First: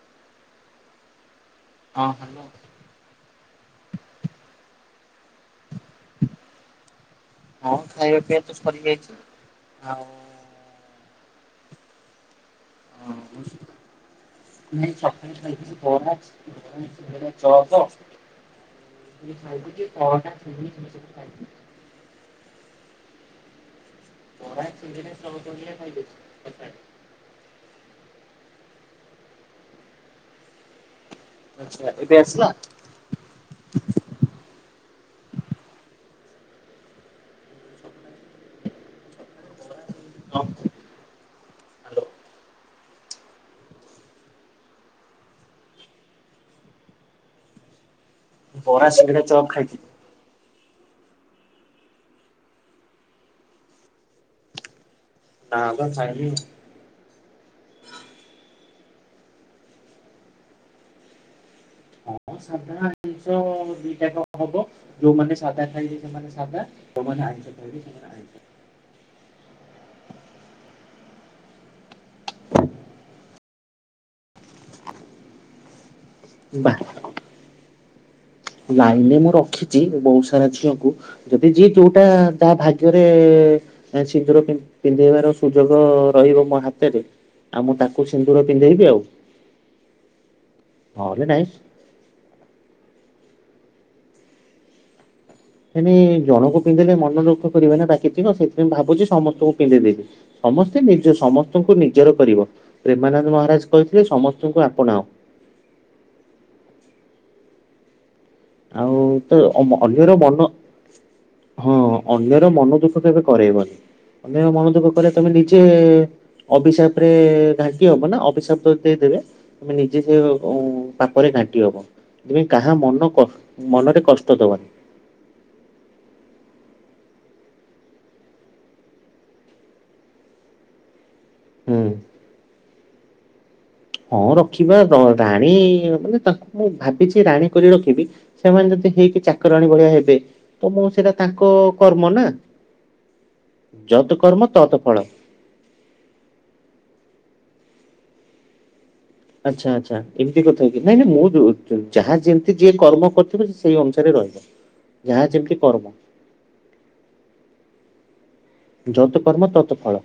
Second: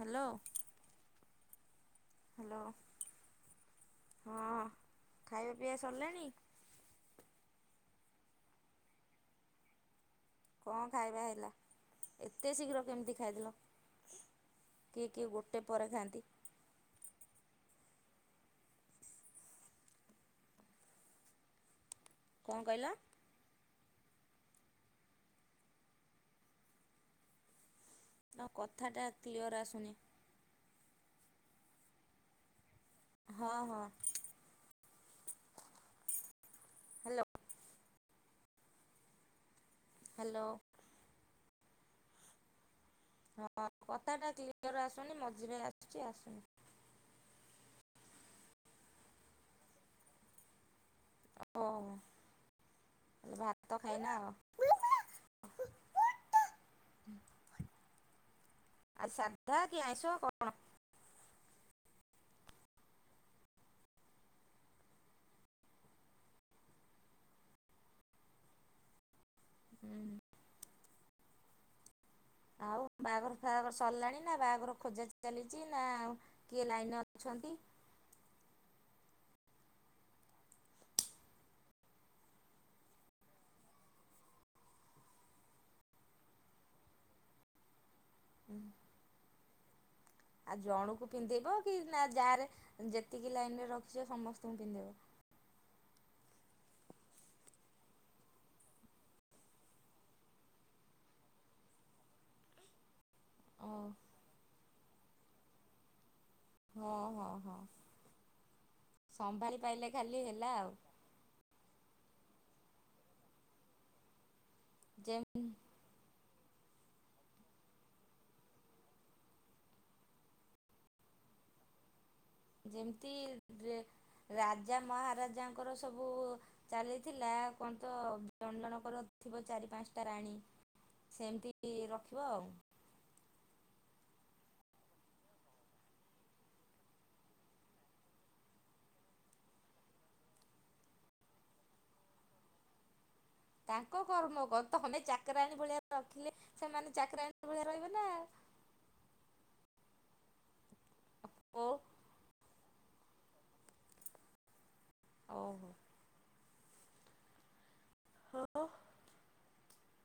Hello. Hello ହଁ। ଖାଇବା ପିଇବା ସରିଲାଣି। ହଣ ଖାଇବା ପିଇବା ତ ସରିଯାଇଛି ଆଉ କଣ ଖାଇବା ହେଲା ଏତେ ଶୀଘ୍ର କେମିତି ଖାଇ ଦେଲ। [unintelligible] ଚକ ନେଇକି ଚ [unintelligible] [unintelligible] କଣ କହିଲା? [unintelligible] ପରା ସୁିନ୍ଦିନ ସ ଭାଇ ପ [unintelligible] ତମ କଥାଟା କ୍ଲିଅର ଆସୁନି। ଆଛା ଏବେ ଆସିଲା? ହଁ ହଁ। ହ୍ୟାଲୋ। ହ୍ୟାଲୋ। ହଁ କଥାଟା କ୍ଲିୟର ଆସୁନି ମଝିରେ ଆସୁଛି ଆସୁନି ବରା ଶିଂଘଡା ଚପ୍ ଖାଇଥିଲି। ହୋଁ ଭାତ ଖାଇନା ଆଉ [unintelligible] ତା କ ଖାଇ ଆ ଶାଦ୍ଧା କି ଆଇଁସ କଣ? ହଁ ସାଧା ଜିନିଷ ଦିଟାକ ହବ ଯୋଉମାନେ ସାଧା ଖାଇ ସେମାନେ ସାଧା ଯୋଉମାନେ ଆ [unintelligible] ଆ ଭବ ସମମର ଆ [unintelligible] ହୁଁ [inaudible] ଆଉ ବାହାଘର ଫାହାଘର ସରିଲାଣି ନା ବାହାଘର ଖୋଜା ଚାଲିଛି ନା ଆଉ କିଏ ଲାଇନ ରେ ଅଛନ୍ତି? ଲାଇନରେ ମୁଁ ରଖିଛି ବହୁତ ସାରା ଝିଅକୁ ଯଦି ଯିଏ ଯୋଉଟା ଯାହା ଭାଗ୍ୟରେ ସିନ୍ଦୁର ପିନ୍ଧେଇବାର ସୁଯୋଗ ରହିବ ମୋ ହାତରେ ଆଉ ମୁଁ ତାକୁ ସିନ୍ଦୁର ପିନ୍ଧେଇବି ଆଉ ଆଉ ଜଣକୁ ନହେଲେ ନାଇଁ ପିନ୍ଧେଇବ କି ନା ଯାରେ ଯେ ଏତିକି ଲାଇନ୍ରେ ରଖିଛ ସମସ୍ତଙ୍କୁ ପିନ୍ଧିଇବ ଏଣି ଜଣଙ୍କୁ ପିନ୍ଧେଇଲେ ମନ ଦୁଃଖ କରିବ ନେ ବାକିତିକ ସେଥିପାଇଁ ଭାବୁଛି ସମସ୍ତଙ୍କୁ ପିନ୍ଧେଇ ଦେବି। ସମସ୍ତେ ନିଜ ସମସ୍ତଙ୍କୁ ନିଜର କରିବ ପ୍ରେମାନନ୍ଦ ଓ ମହାରାଜ କହିଥିଲେ ସମସ୍ତଙ୍କୁ ଆପଣାଅ ହଁ ହଁ ହଁ। ଆଉ ତ ସମ୍ଭାଳି ପାଇଲେ ଅନ୍ୟର ଖାଲି ମନ ହେଲା ଆଉ। ହଁ ଅନ୍ୟର ମନ ଦୁଃଖ କେବେ କରେଇବନି ଅନ୍ୟର ମନ ଦୁଃଖ କଲେ ଯେମ ତମେ ନିଜେ ଅଭିିଶାପ ରେ ଘାଂଟିି ହବ ନା ଅଭିଶାପ ଦେଇଦେବେ ଆମେ ନିଜେ ସେ ପାପରେ ଘାଂଟି [unintelligible] ତେ କାହା ମନ ଯେମିତି କ ମନରେ କଷ୍ଟ ଦବନି। ରାଜା ମହାରାଜାଙ୍କର ସବୁ ଚାଲିଥିଲା କହଣ ତ ଜଣ ଜଣ କର ଥିବ ଚାରି ପାଞ୍ଚଟା ରାଣୀ ସେମିତି ହୁଁ ରଖିବ ଆଉ ହଁ ରଖିବା ରାଣୀ ମାନେ ତାଙ୍କୁ ମୁଁ ଭାବିଛି ରାଣୀ କରି ରଖିବି ସେମାନେ ଯଦି ହେଇକି ଚାକର ଆଣୀ ଭଳିଆ ହେବେ ତ ମୁଁ ସେଇଟା ତାଙ୍କ କର୍ମ ନା ତାଙ୍କ ଯତ୍ କର୍ମ କଣ ତତ୍ ଫଳ। ତମେ ଚାକରାଣୀ ଭଳିଆ ରଖିଲେ ସେମାନେ ଚାକରାଣି ଭଳିଆ ରହିବେ ନା। ଆଛା ଆଚ୍ଛା ଏମିତି କଥା କି ନାହିଁ ହେ ନାଇଁ [unintelligible] ନାଇଁ ଓ ମୁଁ ଯାହା ଯେମତି ଯେ କର୍ମ କରୁଥିବ ସେ ସେଇ ଅନୁସାରେ ରହିବ ଯାହା ଯେମିତି ଓହୋ। କର୍ମ ହଁ। ଯତ କର୍ମ, ତତ ଫଳ।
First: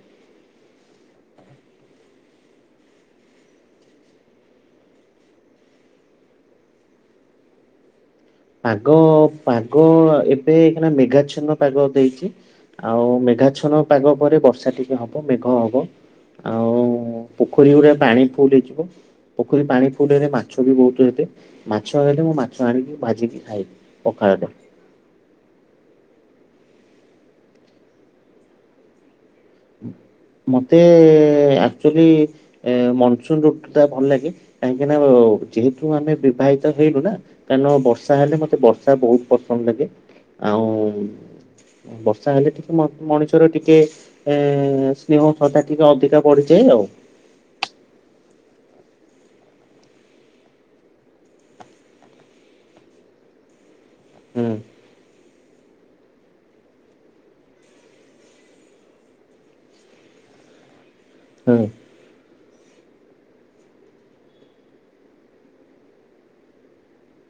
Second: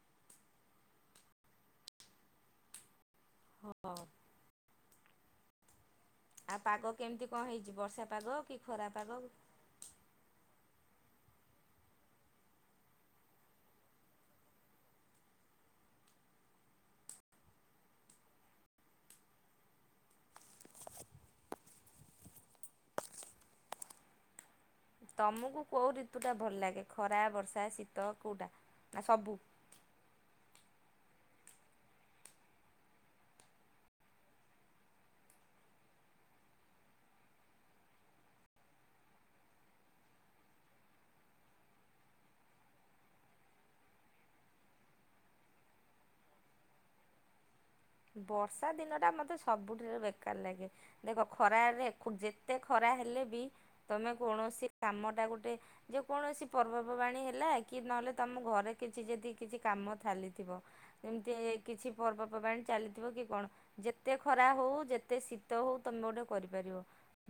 ହଁ। ଆଉ ପାଗ କେମିତି କଣ ହେଇଛି ବର୍ଷା ପାଗ କି ଖରା ପାଗ ପାଗ ଏବେ ଏଇକିନା ମେଘା ଛନ ପାଗ ଦେଇଛି। ଆଉ ମେଘାଛନ ପାଗ ପରେ ବର୍ଷା ଟିକେ ହବ, ମେଘ ହବ। ଆଉ ପୋଖରୀ ଗୁରା ପାଣି ଫୁଲ ହେଇଯିବ। ପୋଖରୀ ପାଣି ଫୁଲ୍ ହେଇଗଲେ ମାଛ ବି ବହୁତ ହେବେ, ମାଛ ହେଲେ ମୁଁ ମାଛ ଆଣିକି ଭାଜି ଖାଇବି ପଖାଳରେ। ତମୁ କୁ କୋଉ ରିତୁ ଟା ଭଲ ଲାଗେ ଖରା, ବର୍ଷା, ଶୀତ କୋଉଟା ନା ସବୁ ହୁଁ ମତେ ଆକଚୁଆଲି ଏ ମନସୁନ ରୁତୁଟା ଭଲ ଲାଗେ କାହିଁକିନା ବ ଯେହେତୁ ଆମେ ବିବାହିତ ହେଇନୁ ନା, କାରଣ ବର୍ଷା ହେଲେ ମତେ ବର୍ଷା ବହୁତ ପସନ୍ଦ ଲାଗେ। ଆଉ ବର୍ଷା ହେଲେ ଟିକେ ମଣିଷର ଟିକେ ଏ ସ୍ନେହ ଶ୍ରଦ୍ଧା ଟିକେ ଅଧିକା ବଢ଼ିଯାଏ ଆଉ। ବର୍ଷା ଦିନଟା ମତେ ସବୁଠରେ ବେକାର ଲାଗେ ଦେଖ ଖରାରେ ଯେତେ ଖରା ହେଲେ ବି ତମେ କୌଣସି ହୁଁ କାମ ଟା ଗୋଟେ ଯେ କୌଣସି ପର୍ବପବାଣୀ ହେଲା କି ନହେଲେ ତମ ଘରେ କିଛି ଯଦି କିଛି କାମ ଚାଲିଥିବ ଏମିତି ହେଇ କିଛି ପର୍ବପର୍ବାଣି ଚାଲିଥିବ କି କଣ ଯେତେ ଖରା ହଉ, ଯେତେ ଶୀତ ହଉ, ତମେ ଗୋଟେ କରିପାରିବ।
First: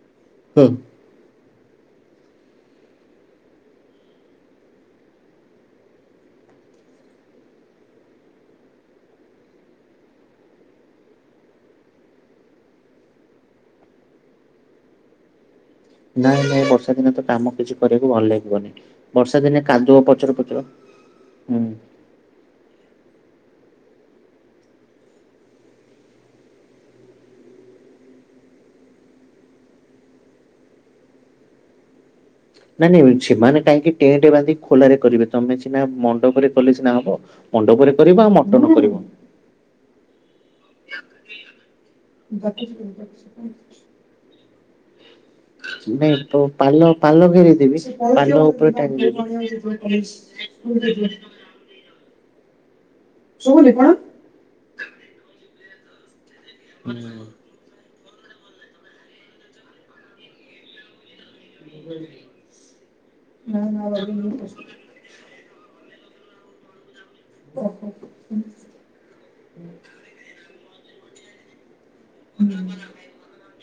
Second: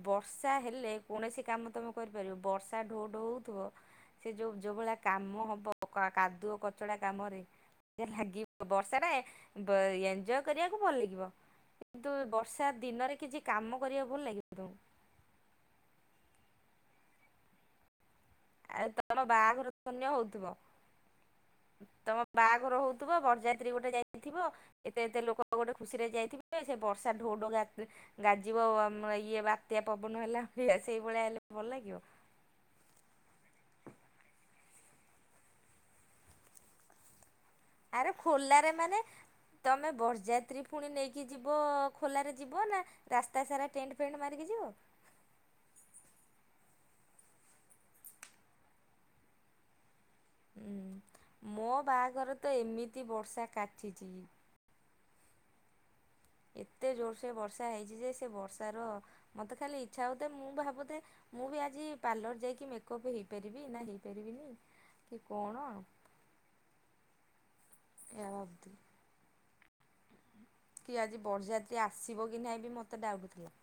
ବର୍ଷା ହୁଁ ହେଲେ କୌଣସି କାମ ତମେ କରିପାରିବ ବର୍ଷା ଢୋ ଢୋ ହଉଥିବ ସେ ଯୋଉ ଯୋଉ ଭଳିଆ କାମ ହବ କା କାଦୁ କଚଡା କାମରେ ଲାଗିବ ବର୍ଷାରେ ବ ଏନ୍। ଞ୍ଜୟ କରିବାକୁ ଭଲ ଲାଗିବ କିନ୍ତୁ ବର୍ଷା ଦିନରେ କିଛି କାମ କରିବାକୁ ଭଲ ଲାଗିବ ତମକୁ? ନାଇଁ ନାଇଁ ବର୍ଷା ଦିନ ତ କାମ କିଛି କରି କୁ ଭଲ ଲାଗିବନି ଆଉ ତମ ବର୍ଷା ଦିନେ ବାହାଘର କାଦୁଅ ଧନ୍ୟ ପଚର ହଉଥିବ ପଚର, ହୁଁ। ଥିବ ବରଯାତ୍ରୀ ଗୋଟେ ଯାଇଥିବ ଏତେ ଏତେ ଲୋକ ଗୋଟେ ଖୁସି ରେ ଯାଇଥିବେ ସେ ବର୍ଷା ଢୋ ଢୋ ଗା ଗାଜିବ ଆମ ଇଏ ବାତ୍ୟା ପବନ ହେଲା ସେଇଭଳିଆ ହେଲେ ଭଲ ଲାଗିବ। ନାଇଁ ନାଇଁ ସେମାନେ କାହିଁକି ଟେଣ୍ଟ ବାନ୍ଧିକି ଖୋଲାରେ କରିବେ, ତମେ ସିନା ମଣ୍ଡପରେ କଲେ ସିନା ହବ। ମଣ୍ଡପରେ ଆରେ କରିବ ଆଉ ଖୋଲାରେ ମଟନ ମାନେ କରିବ। ତମେ ବରଯାତ୍ରୀ ପୁଣି ନେଇକି ଯିବ ଖୋଲାରେ ଯିବ, ନା ରାସ୍ତା ସାରା ଟେଣ୍ଟ ଫେଣ୍ଟ ମାରିକି ଯିବ। ନାଇଁ ପ ପାଲ ପାଲ ଘେରିଦେବି ପାଲ ଉପରେ [inaudible] ହଁ ମୋ ବାହାଘରେ ତ ଏମିତି ବର୍ଷା କାଚିଛି ଏତେ ଜୋରସେ ବର୍ଷା ହେଇଛି ଯେ ସେ ବର୍ଷାର ମତେ ଖାଲି ଇଚ୍ଛା ହଉଥାଏ, ମୁଁ ଭାବୁଥାଏ ମୁଁ ବି ଆଜି ପାର୍ଲର ଯାଇକି ମେକଅପ୍ ହେଇପାରିବି ନା ହେଇ ପାରିବିନି କି କଣ ଓହୋ ଏହା ହୁଁ। ଭାବୁଥିଲି। କି ଆଜି ବରଯାତ୍ରୀ ଆସିବ କି ନାହିଁ ବି ମତେ ଡାଉଟ ଥିଲା।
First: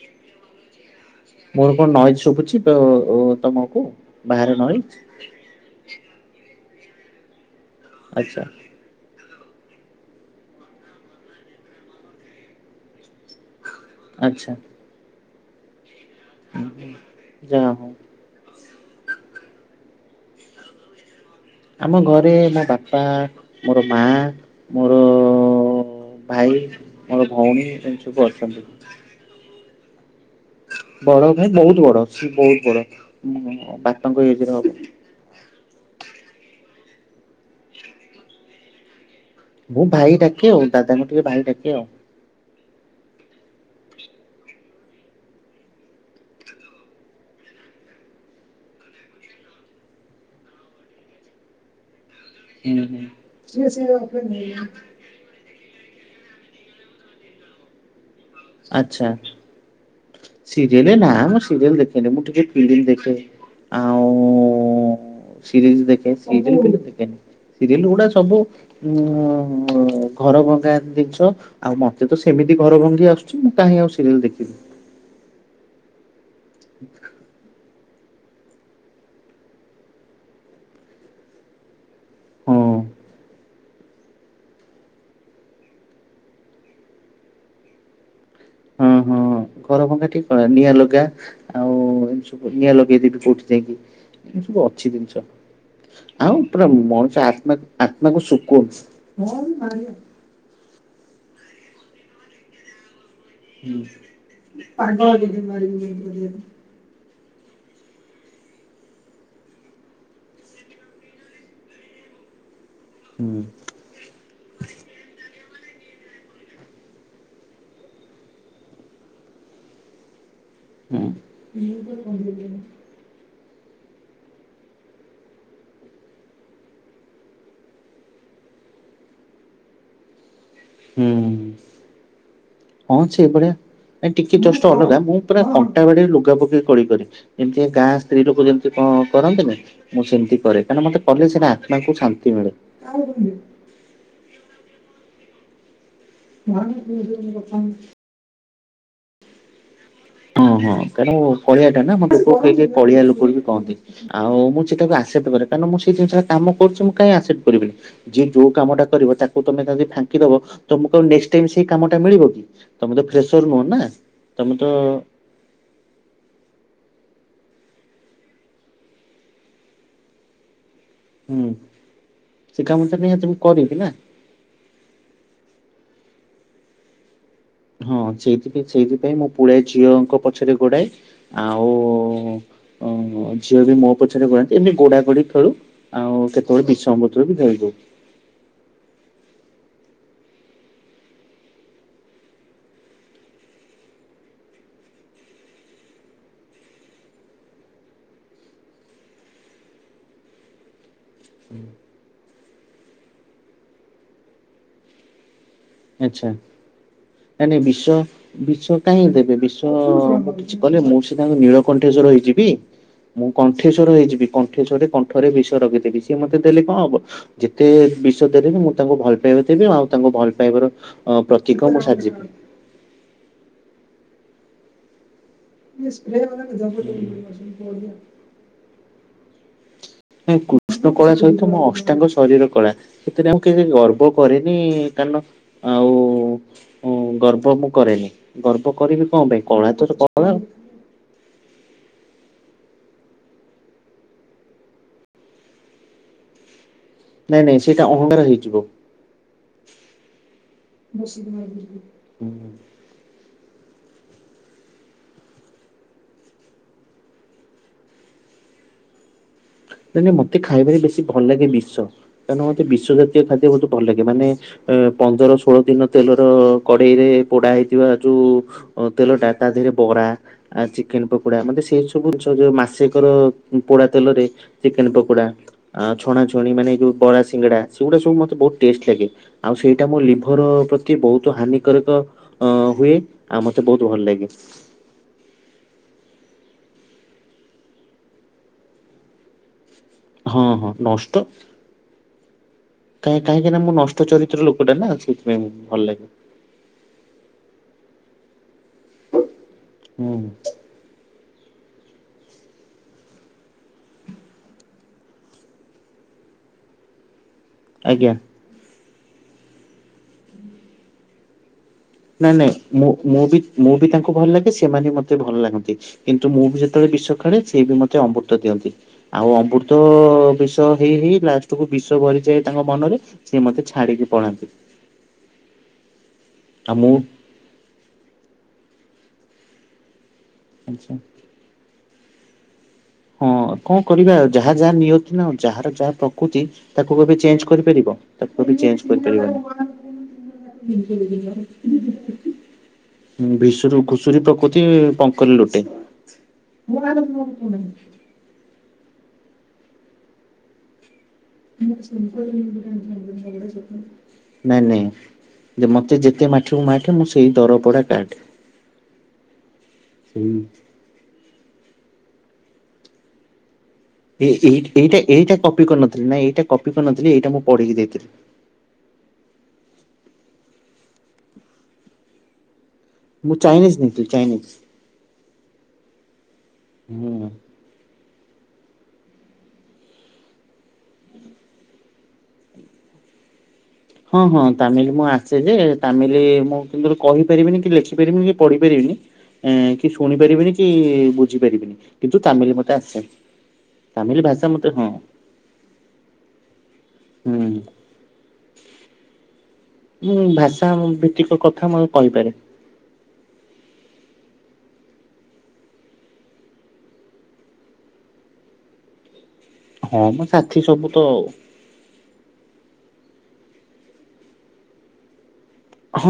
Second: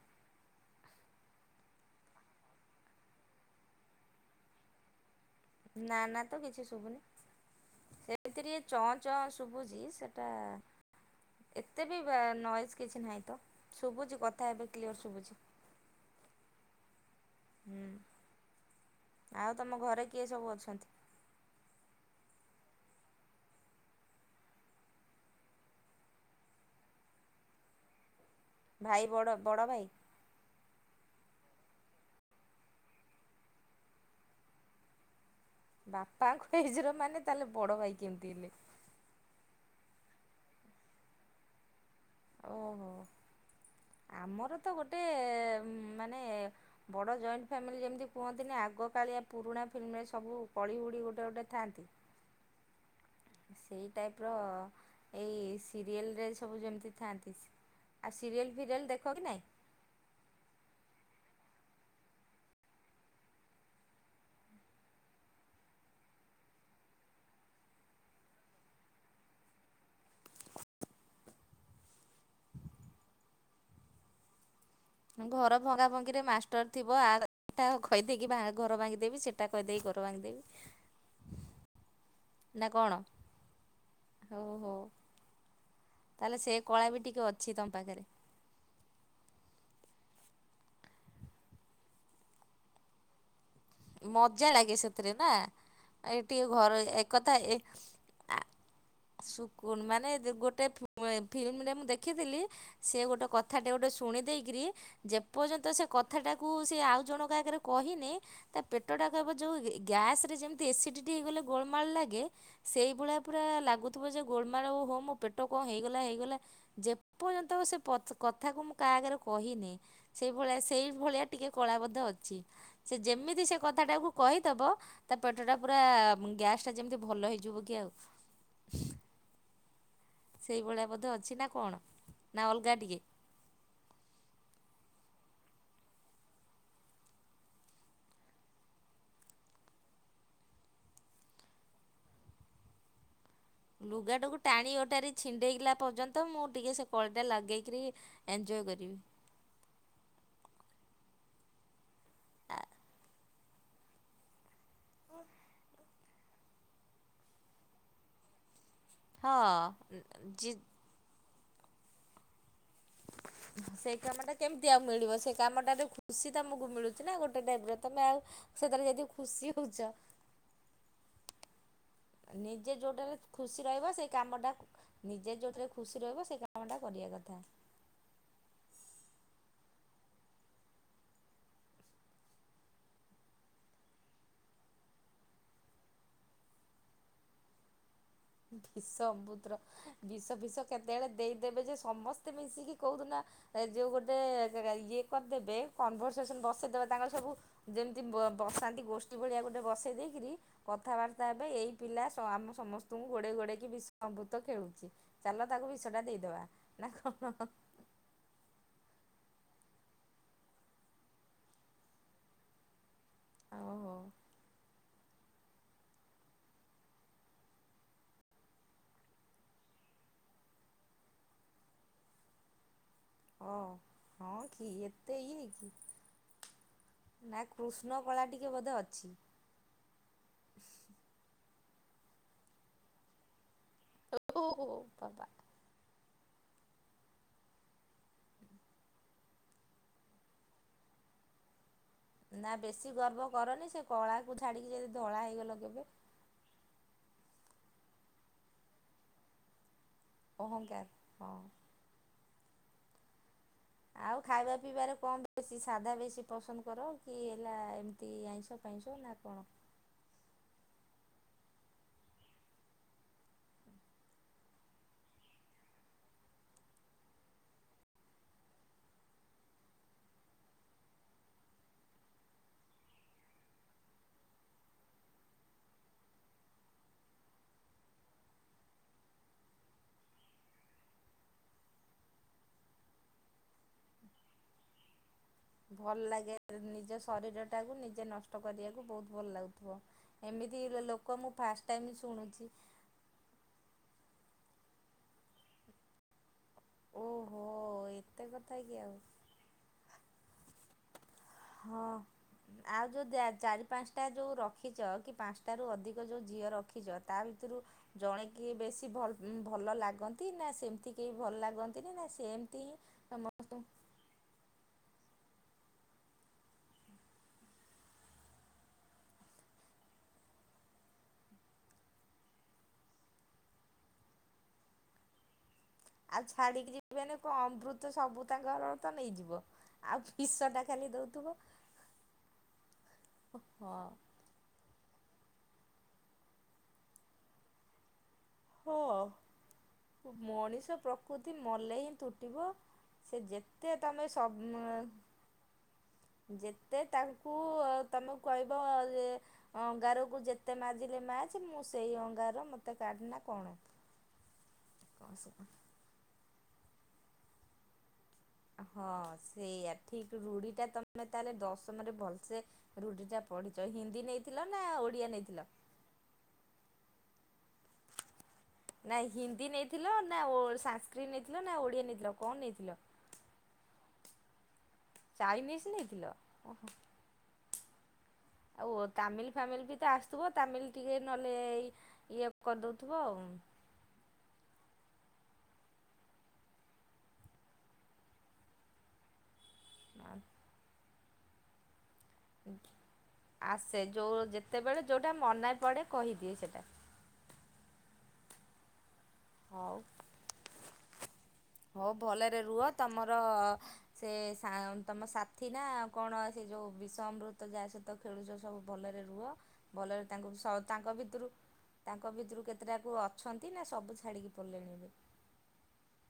ମୋର କଣ ନଏଜ୍ ଶୁଭୁଛି ବ-ଅ ତମକୁ ବାହାରେ ନଏ ନା ନା ତ କିଛି ଶୁଭୁନି ସେମିତି ଆଚ୍ଛା ଟିକେ ଚଁ ଚଁ ଶୁ ଶୁଭୁଛି ସେଟା ଏତେ ବି ନଏଜ କିଛି ନାହିଁ ତ। ଶୁଭୁଚି କଥା ଆଚ୍ଛା। ଏବେ କ୍ଲିଅର ଶୁଭୁଚି। ଯାହା ହୁଁ ହଉ। ଆଉ ତମ ଘରେ କିଏ ସବୁ ଅଛନ୍ତି? ଆମ ଘରେ ମୋ ବାପା, ମୋର ମା, ମୋର ଭାଇ, ମୋର ଭଉଣୀ ଏମତି ସବୁ ଅଛନ୍ତି। ଭାଇ ବଡ଼ ବଡ଼ ଭାଇ? ବଡ ଭାଇ ବହୁତ ବଡ ସିଏ ବହୁତ ବଡ ବାପାଙ୍କ ଏଜ୍ ର ହବ। ବାପାଙ୍କ ଏଜ ର ମାନେ ତାହେଲେ ବଡ ଭାଇ କେମିତି ହେଲେ? ମୁଁ ଭାଇ ଡାକେ ଆଉ, ଦାଦାଙ୍କୁ ଟିକେ ଭାଇ ଡାକେ ଆଉ। ଓହୋ। ଆମର ତ ଗୋଟେ ମାନେ ବଡ଼ ଜଏଣ୍ଟ ଫ୍ୟାମିଲି ଯେମିତି କୁହନ୍ତିନି ଆଗ କାଳିଆ ପୁରୁଣା ଫିଲ୍ମରେ ସବୁ କଳିଉଡ଼ି ଗୋଟେ ଗୋଟେ ଥାଆନ୍ତି। ହୁଁ। ସେଇ ଟାଇପ୍ ର ଏଇ ସିରିଏଲରେ ସବୁ ଯେମିତି ଥାଆନ୍ତି। ଆଉ ସିରିଏଲ ଫିରିଏଲ ଆଛା ଦେଖ କି ନାଇଁ? ସିରିୟଲ ନା। ସିରିଏଲ ଦେଖେନି ମୁଁ ଟିକେ ଫିଲ୍ମ ଦେଖେ ଆଉ ସିରିଜ ଦେଖେ ସିରିଜ ଦେଖେନି। ସିରିଏଲ ଗୁଡା ସବୁ ଉ ଉ ଘର ଭଙ୍ଗା ଜିନିଷ ଆଉ ମତେ ତ ସିରିଏଲ୍ ଯଦି ଘର ଭଙ୍ଗି ଆସୁଛି ମୁଁ ତାହେଲେ ଆଉ ସିରିଏଲ୍ ଦେଖିନି। ଘର ଭଙ୍ଗା ଭଙ୍ଗିରେ ମାଷ୍ଟର ଥିବ ଆ ତା ଘ୍ କହିଦେଇକି ବା ଘର ଭାଙ୍ଗିଦେବି ସେଇଟା କହିଦେଇକି ଘର ଭାଙ୍ଗିଦେବି। ହଁ ନା କଣ ହଉ ହଉ। ତାହେଲେ ସେ କଳା ବି ଟିକେ ଅଛି ତମ ପାଖରେ। ହଁ ହଁ। ଘର ଭଙ୍ଗା ଠିକ କ ନିଆଁ ଲଗା ଆଉ ଏ ସବୁ ନିଆଁ ଲଗେଇ ଦେବି ଯୋଉଠି। ଯାଇକି ଏ ମଜା ସବୁ ଲାଗେ ଅଛି ସେଥିରେ ଜିନିଷ। ନା ଏ ଆଉ ଟିକେ ପୁରା ଘର ମଣିଷ ଏକଥା ଆତ୍ମା ଏ ଆତ୍ମାକୁ ଶଖ ଏ ଫିଲ୍ମରେ ମୁଁ ଦେଖିଥିଲି ସେ ଗୋଟେ କଥାଟେ ହୁଁ ଗୋଟେ ଶୁଣି ଦେଇକରି ଯେପର୍ଯ୍ୟନ୍ତ ସେ କଥାଟାକୁ ସେ ଆଉ ଜଣଙ୍କ ଆଗରେ ରେ କହିନି ତା ପେଟଟା କହିବ ଯୋଉ ଗ୍ୟାସ ରେ ଯେମିତି ଏସିଡିଟି ହେଇଗଲେ ଗୋଳମାଳ ଲାଗେ। ସେହି ଭଳିଆ ହୁଁ ପୁରା ଲାଗୁଥିବ ଯେ ଗୋଳମାଳ ହଉ ମୋ ପେଟ। ପେଟ କଣ ହେଇଗଲା ହେଇଗଲା ଯେପର୍ଯ୍ୟନ୍ତ ସେ କଥା କୁ ମୁଁ କାହା ଆଗରେ କହିନି। ସେହି ଭଳିଆ ସେହି ହୁଁ ଭଳିଆ ଟିକେ କଳା ବଧେ ଅଛି ସେ ଯେମିତି ସେ କଥାଟାକୁ କହିଦବ ତା ପେଟ ଟା ପୁରା ଗ୍ୟାସ ଟା ଯେମିତି ଭଲ ହେଇଯିବ କି ଆଉ। [unintelligible] ସେଇଭଳିଆ ବୋଧେ ହୁଁ ଅଛି ନା କଣ? ନା ଅଲଗା ଟିକେ? ହଁ ସେଇଭଳିଆ ଟିକେ ଜଷ୍ଟ ଅଲଗା ମୁଁ ପୁରା କଣ୍ଟା ବାଡିରେ ଲୁଗା ପକେଇକି କଳି କରେ ଯେମିତିକା ଗାଁ ସ୍ତ୍ରୀ ଲୋକ ଯେମିତି କରନ୍ତିନି ମୁଁ ସେମିତି ତି କରେ କାହିଁକି ନା ମତେ କଲେ ସେଟା ଆତ୍ମାକୁ ଶାନ୍ତି ମିଳେ। ଲୁଗାଟାକୁ ଟାଣି ଅଟାରି ଛିଣ୍ଡେଇଲା ପର୍ଯ୍ୟନ୍ତ ମୁଁ ଟିକେ ସେ କଳି ଟା ଲଗେଇକରି ଏ ଜୟ କରିବି। ହଁ ହଁ କାଇଁକିନା ମୁଁ କଳିଆ ଟା ନା ମୋତେ ଲୋକ କେହି କେହି କଳିଆ ଲୋକ ବି କହନ୍ତି ଆଉ ମୁଁ ସେଟାକୁ ଆସ ସେତପରେ କାରଣ ମୁଁ ସେ ଜିନିଷ ଟା କାମ କରୁଛି ମୁଁ କାଇଁ ଆକସେପ୍ଟ କରିବିନି ଯିଏ ଯୋଉ କାମଟା କରିବ ତାକୁ ତମେ ଯଦ ହଁ ଫାଙ୍କି ଦବ ଜି ତ ତମକୁ ଆଉ ନେକ୍ସଟ ଟାଇମ ସେହି କାମ ଟା ମିଳିବ କି ତମେ ତ ଫ୍ରେସର ନୁହଁ ନା ସେଇ କାମଟା ତମେ କେମିତି ତ ଆଉ ମିଳିବ ସେ କାମଟାରେ ଖୁସି ତମକୁ ମିଳୁଛି ନା ଗୋଟେ ଟାଇପରେ ତମେ ଆଉ ସେଥିରେ ଯଦି ଖୁସି ହଉଛ। [unintelligible] ହୁଁ। ସେ ନିଜେ କାମଟା ଯୋଉଟାରେ ନିହାତି ମୁଁ ଖୁସି କରିବି ନା। ରହିବ ସେଇ କାମ ଟା ନିଜେ ଯୋଉଟାରେ ଖୁସି ରହିବ ସେ କାମଟା କରିବା କଥା। ହଁ ସେଇଥିପାଇଁ ସେଇଥିପାଇଁ ମୁ ପୁଳାଏ ଝିଅଙ୍କ ପଛରେ ଗୋଡାଏ ଆଉ ହଁ ଝିଅ ବି ମୋ ପଛରେ ଗୋଡ଼ାନ୍ତି ଏମିତି ଗୋଡ଼ା ଗୋଡ଼ି ଖେଳୁ ଆଉ କେତେବେଳେ ବିଷ ଅମୃତ ବି ଖେଳୁ। [unintelligible] ବିଷ ଅମୃତ ବିଷ ବିିଷ କେତେବେଳେ ଦେଇଦେବେ ଯେ ସମସ୍ତେ ମିଶିକି କୋଉ ଦିନ ଏ ଯୋଉ ଗୋଟେ ଇଏ କରିଦେବେ କନଭରସେସନ ବସେଇଦବେ ତାଙ୍କର ସବୁ ଯେମିତି ବସାନ୍ତି ଗୋଷ୍ଠୀ ଭଳିଆ ଗୋଟେ ବସେଇ ଦେଇକିରି କଥାବାର୍ତ୍ତା ହେବେ ଏଇ ପିଲା ସବଆମ ସମସ୍ତ ଙ୍କୁ ଗୋଡ଼େଇ ଗୋଡ଼େଇକି ବିଷ ଅମୃତ ଖେଳୁଛି ଚାଲ ତାକୁ ବିଷଟା ଆଚ୍ଛା ଦେଇଦବା ନା କଣ? କାହିଁକି ଦେବେ ବିଷ କିଛି କଲେ ମୁଁ ସିନା ତାଙ୍କ ନୀଳକଣ୍ଠେଶ୍ଵର ହେଇଯିବି। ମୁଁ କଣ୍ଠେଶ୍ଵର ଓହୋ ହେଇଯିବି କଣ୍ଠେଶ୍ଵରରେ କଣ୍ଠ ଥରେ ବିଷ ରଖିଦେଲି ସିଏ ମତେ ଦେଲେ କଣ ହବ ଯେତେ ବିଷ ଦେଲେ ବି ମୁଁ ତାଙ୍କୁ ଭଲ ପାଇବା ଦେବି ଆଉ ତାଙ୍କୁ ଭଲ ପାଇବାର ଅଁ ପ୍ରତୀକ ମୁ ସାଜିିବି। ଓ ହଁ କି ଏତ୍ ନା କୃଷ୍ଣ କଳା ଟିକେ ବୋଧେ [unintelligible] ଅଛି। ନାଇଁ କୃଷ୍ଣ କଳା ସହିତ ମୋ ଅଷ୍ଟାଙ୍ଗ ଶରୀର କଳା ସେଥିରେ ଆଉ କିଛି ଗର୍ବ କରେନି ଓହୋ କାରଣ ବାବା ଆଉ ହଁ ଗର୍ବ ମୁଁ କରେନି ଗର୍ବ କରିବି କଣ ପାଇଁ କଳା ତ କଳା ଆଉ ନା ବେଶୀ ଗର୍ବ କରନି ସେ କଳାକୁ ଛାଡିକି ଯଦି ଧଳା ହେଇଗଲ କେବେ? ନାଇଁ ନାଇଁ ସେଇଟା ଅହଙ୍କାର ହେଇଯିବ। ଅହଂଙ୍କାର ନିଶ୍ଚିତ ହଁ। ଭାବରେ ଯିବି ହୁଁ ହୁଁ। ଆଉ ଖାଇବା ପିଇବାରେ କଣ ବେଶୀ ସାଧା ବେଶୀ ପସନ୍ଦ କର କି ହେଲା ଏମିତି ଆଇଁଷ? ଆଇଁଷ ନା କଣ? ନାଇ ନାଇ ମତେ ଖାଇବାରେ ବେଶୀ ଭଲ ଲାଗେ ବିଷ କାରଣ ମତେ ବିଷ ଜାତୀୟ ଖାଦ୍ୟ ବହୁତ ଭଲ ଲାଗେ ମାନେ ଏ ପନ୍ଦର ଷୋଳ ଦିନ ତେଲର କଡ଼େଇରେ ପୋଡା ହେଇଥିବା ଯୋଉ ତେଲ ଟା ତା ଦେହରେ ବ ପ୍ରା ଚିକେନ ପକୋଡା ମତେ ସେଇ ସବୁ ଜିନିଷ ଯୋଉ ମାସେକର ପୋଡା ତେଲରେ ଚିକେନ ପକୋଡ଼ା ଛଣା ଛଣି ମାନେ ଯୋଉ ବରା ସିଙ୍ଗଡ଼ା ସେଗୁଡ଼ା ମତେ ସବୁ ବହୁତ ଟେଷ୍ଟ ଲାଗେ। ଆଉ ସେଇଟା ମୋ ଲିଭର ପ୍ରତି ବହୁତ ହାନିକାରକ ଅ ହୁଏ। ଆଉ ମତେ ବହୁତ ଭଲ ଲାଗେ। ଭଲ ଲାଗେ ନିଜ ଶରୀର ଟାକୁ ନିଜେ ନଷ୍ଟ କରିବାକୁ ବହୁତ ଭଲ ଲାଗୁଛି। ହଁ ଏମିତି ହଁ ନଷ୍ଟ ଲୋକ ମୁ ଫାଷ୍ଟ ଟାଇମ ଶୁଣୁଛି। ରକ୍ତ ଚରିତ୍ର ଲୋକଟା ନା ସେଇଥିପାଇଁ ଭଲ ଲାଗେ। ଓହୋ ଏତେ କ୍ ହଁ। ହଁ। ଆଉ ଯୋଉ ଚାରି ପାଞ୍ଚଟା ଯୋଉ ରଖିଛ କି ପାଞ୍ଚଟା ରୁ ଅଧିକ ଯୋଉ ଝିଅ ରଖିଛ ତା ଭିତ ସେଥିରୁ ଆଜ୍ଞା ଜଣେ କି ବେଶୀଲ ଭଲ ଲାଗନ୍ତି ନା ସେମିତି କେହି ଭଲ ଲାଗନ୍ତି? ନାଇଁ ନାଇଁ ମୁଁ ମୁଁ ବି ମୁଁ ବି ତାଙ୍କୁ ଭଲ ଲାଗେ ସେମାନେ ମତେ ମତେ ଭଲ ଲାଗନ୍ତି। କିନ୍ତୁ ମୁଁ ବି ଯେତେବେଳେ ବିଷ କାଢେ ସେ ବି ମତେ ଅମୃତ ଦିଅନ୍ତି ଆଉ ଅମୃତ ବିଷ ହେଇ ହେଇ ଲାଷ୍ଟ କୁ ବିଷ ଭରିଯାଏ ତାଙ୍କ ମନରେ ସିଏ ମତେ ଛାଡିକି ପଳାନ୍ତି। ଆଉ ଛାଡିକି ଆଉ ମୁଁ ଯିବେନି କଣ ଅମୃତ ସବୁ ତାଙ୍କର ତ ନେଇଯିବ ଆଉ ବିସଟା ଖାଲି ଦେଉଥିବ। ହଁ କଣ କରିବା ଆଉ ଯାହା ଯାହା ନିୟତି ତି ନା ଯାହାର ଯାହା ପ୍ରକୃତି ତାକୁ କେବେ ଚେଞ୍ଜ କରିପାରିବ ତାକୁ କେବେ ଚେଞ୍ଜ ହଁ କରିପାରିବନି। ମଣିଷ ପ୍ରକୃତି ମଲେ ହିଁ ତୁଟିବ। ସେ ଯେତେ ଭିଶୁରୁ ତମେ ଘୁଷୁରୀ ପ୍ରକୃତି ସବ ପଙ୍କର ଲୋଟେ। ଯେତେ ତାଙ୍କୁ ତମକୁ କହିବ ଯେ ଅଙ୍ଗାରକୁ ଯେତେ ମାଜିଲେ ମାଚ ମ ନାଇଁ କଣ? ନାଇଁ ଯେ ମତେ ଯେତେ ମାଠ ଠିବୁ ମାଠେ ମୁଁ ସେଇ ଦରପଡ଼ା କାଠେ। ହଁ ସେଇଆ ଠିକ ହୁଁ ରୁଢି ଟା ତମେ ତ ତାହେଲେ ଦଶମରେ ଭଲସେ ରୁଢି ଟା ପଡି ଏ ଏଇଟା ଏଇଟା କପି କରିନଥିଲ ନା ଏଇଟା କପି କରିନଥିଲି ଏଇଟା ମୁଁ ପଢିକି ଦେଇଥିଲି। ନା ହିନ୍ଦୀ ନେଇଥିଲ ନା ଓ ସଂଶକ୍ରୀଟ ନେଇଥିଲ ନା ଓଡିଆ ନେଇଥିଲ କଣ ନେଇଥିଲ? ମୁଁ ଚାଇନିଜ ନେଇଥିଲି ଚାଇନିଜ ଚାଇନିଜ ନେଇଥିଲ ଓହୋ ହୁଁ। ଆଉ ତାମିଲ ଫାମିଲ ବି ତ ଆସଥିବ ତାମିଲ ଟିକେ ନହେଲେ ଇଏ କରିଦଉଥିବ ଆଉ। ହୁଁ। ହଁ ହଁ ତାମିଲ ମୁଁ ଆସେ ଯେ ତାମିଲ ମୁଁ କିନ୍ତୁ କହିପାରିବିନି କି ଲେଖି ପାରିବିନି କି ପଢି ପାରିବିନି। ଏଁ କି ଶୁଣି ପାରିବିନି କି ବୁଝିପାରିବିନି କିନ୍ତୁ ତାମିଲ ମତେ ଆସେ। ଆସେ, ତାମିଲ ଯୋଉ, ଭାଷା ମତେ ହଁ ଯେତେବେଳେ ଯୋଉଟା ମନ ପଡେ କହିଦିଏ ସେଟା। ହୁଁ ହଉ। ଉଁ ଭାଷା ଭିତ୍ତିକ କଥା ମ ହଉ କହିପାରେ। ଭଲରେ ରୁହ ତମର ସେ ତମ ସାଥି ନା କଣ, ସେ ଯୋଉ ବିଷ ଅମୃତ ଯାହା ସହିତ ଖେଳୁଛ ସବୁ ଭଲରେ ରୁହ। ହଁ ଭଲରେ ମୋ ତାଙ୍କୁ, ସାଥି ସବୁ ତାଙ୍କ ତ ଭିତରୁ ତାଙ୍କ ଭିତରୁ କେତେଟାକୁ ଅଛନ୍ତି ନା ସବୁ ଛାଡ଼ିକି ପଡ଼ିଲେଣି ଏବେ [unintelligible] ହଁ